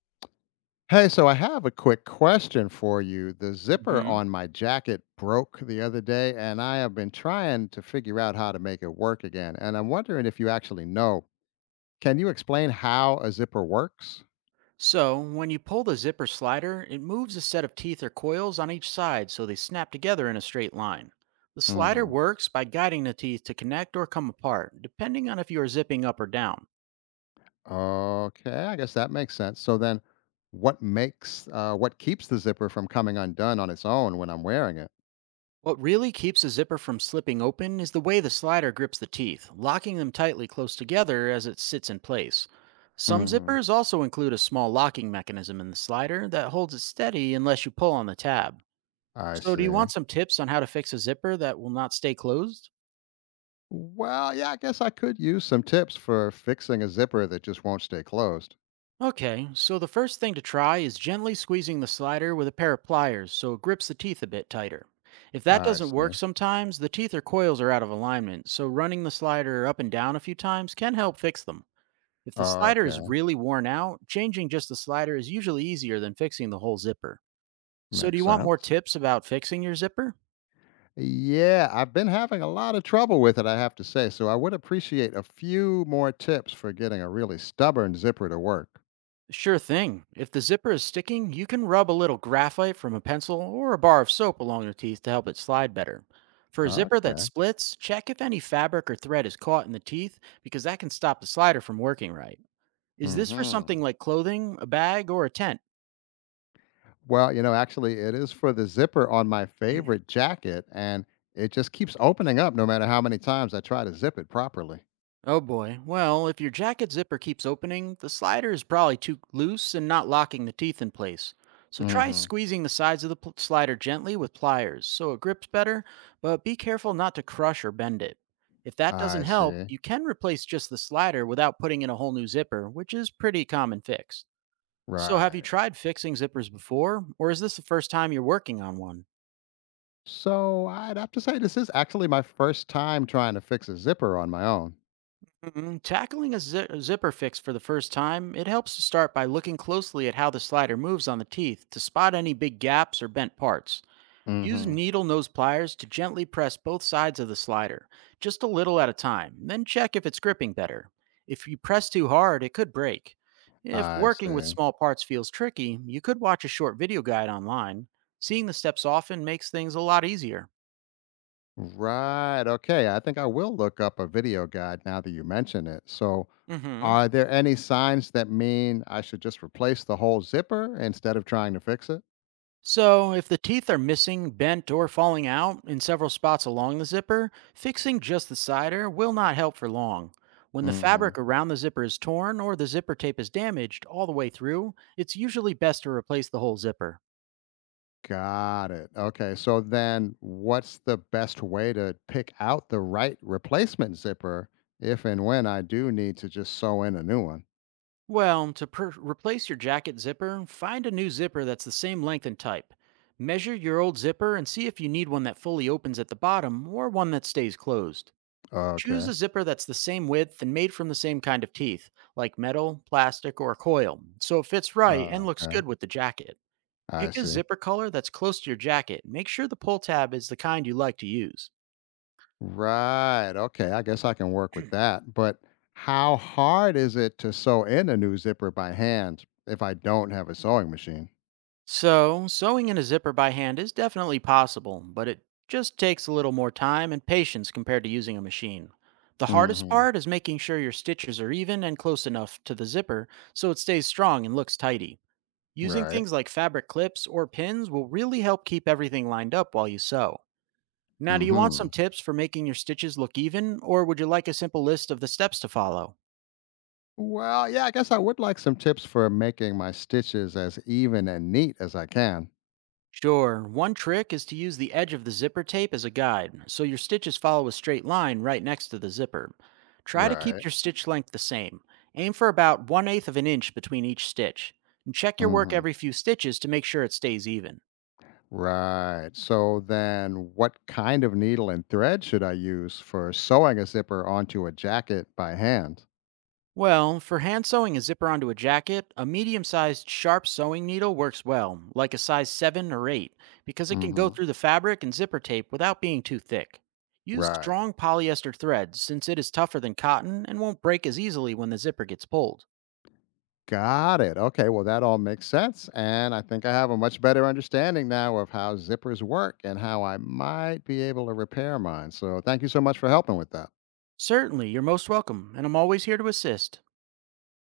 Hey, so I have a quick question for you. The zipper Hmm. on my jacket broke the other day, and I have been trying to figure out how to make it work again. And I'm wondering if you actually know. Can you explain how a zipper works? So, when you pull the zipper slider, it moves a set of teeth or coils on each side so they snap together in a straight line. The slider Hmm. works by guiding the teeth to connect or come apart, depending on if you are zipping up or down. Okay, I guess that makes sense. So then, what keeps the zipper from coming undone on its own when I'm wearing it? What really keeps the zipper from slipping open is the way the slider grips the teeth, locking them tightly close together as it sits in place. Some Hmm. zippers also include a small locking mechanism in the slider that holds it steady unless you pull on the tab. I So, do you see. want some tips on how to fix a zipper that will not stay closed? Well, yeah, I guess I could use some tips for fixing a zipper that just won't stay closed. Okay, so the first thing to try is gently squeezing the slider with a pair of pliers so it grips the teeth a bit tighter. If that I doesn't see. work sometimes, the teeth or coils are out of alignment, so running the slider up and down a few times can help fix them. If the slider is Okay. really worn out, changing just the slider is usually easier than fixing the whole zipper. So, do Makes you want more sense. tips about fixing your zipper? Yeah, I've been having a lot of trouble with it, I have to say. So I would appreciate a few more tips for getting a really stubborn zipper to work. Sure thing. If the zipper is sticking, you can rub a little graphite from a pencil or a bar of soap along your teeth to help it slide better. For a zipper that Okay. splits, check if any fabric or thread is caught in the teeth because that can stop the slider from working right. Is this for Hmm. something like clothing, a bag, or a tent? Well, actually, it is for the zipper on my favorite jacket, and it just keeps opening up no matter how many times I try to zip it properly. Oh boy. Well, if your jacket zipper keeps opening, the slider is probably too loose and not locking the teeth in place. So try Hmm. squeezing the sides of the slider gently with pliers so it grips better, but be careful not to crush or bend it. If that doesn't I help, see. you can replace just the slider without putting in a whole new zipper, which is pretty common fix. So have you Right. tried fixing zippers before, or is this the first time you're working on one? So I'd have to say this is actually my first time trying to fix a zipper on my own. Tackling a zipper fix for the first time, it helps to start by looking closely at how the slider moves on the teeth to spot any big gaps or bent parts. Use Hmm. needle nose pliers to gently press both sides of the slider, just a little at a time, then check if it's gripping better. If you press too hard, it could break. If I working with see. small parts feels tricky, you could watch a short video guide online. Seeing the steps often makes things a lot easier. Right. Okay. I think I will look up a video guide now that you mention it. So, Mm hmm. are there any signs that mean I should just replace the whole zipper instead of trying to fix it? So, if the teeth are missing, bent, or falling out in several spots along the zipper, fixing just the cider will not help for long. When the Hmm. fabric around the zipper is torn or the zipper tape is damaged all the way through, it's usually best to replace the whole zipper. Got it. Okay. So, then what's the best way to pick out the right replacement zipper if and when I do need to just sew in a new one? Well, to replace your jacket zipper, find a new zipper that's the same length and type. Measure your old zipper and see if you need one that fully opens at the bottom or one that stays closed. Choose Okay. a zipper that's the same width and made from the same kind of teeth, like metal, plastic, or coil, so it fits right and looks Okay. good with the jacket. I Pick a see. zipper color that's close to your jacket, and make sure the pull tab is the kind you like to use. Right. Okay. I guess I can work with that. But how hard is it to sew in a new zipper by hand if I don't have a sewing machine? So, sewing in a zipper by hand is definitely possible, but it just takes a little more time and patience compared to using a machine. The hardest Hmm. part is making sure your stitches are even and close enough to the zipper so it stays strong and looks tidy. Using Right. things like fabric clips or pins will really help keep everything lined up while you sew. Now, do you want some Hmm. tips for making your stitches look even, or would you like a simple list of the steps to follow? Well, yeah, I guess I would like some tips for making my stitches as even and neat as I can. Sure, one trick is to use the edge of the zipper tape as a guide, so your stitches follow a straight line right next to the zipper. Try to keep Right. your stitch length the same. Aim for about 1/8 of an inch between each stitch, and check your work Hmm. every few stitches to make sure it stays even. Right. So then what kind of needle and thread should I use for sewing a zipper onto a jacket by hand? Well, for hand sewing a zipper onto a jacket, a medium sized sharp sewing needle works well, like a size 7 or 8, because it can go Hmm. through the fabric and zipper tape without being too thick. Use Right. strong polyester thread since it is tougher than cotton and won't break as easily when the zipper gets pulled. Got it. Okay, well, that all makes sense. And I think I have a much better understanding now of how zippers work and how I might be able to repair mine. So, thank you so much for helping with that. Certainly, you're most welcome, and I'm always here to assist.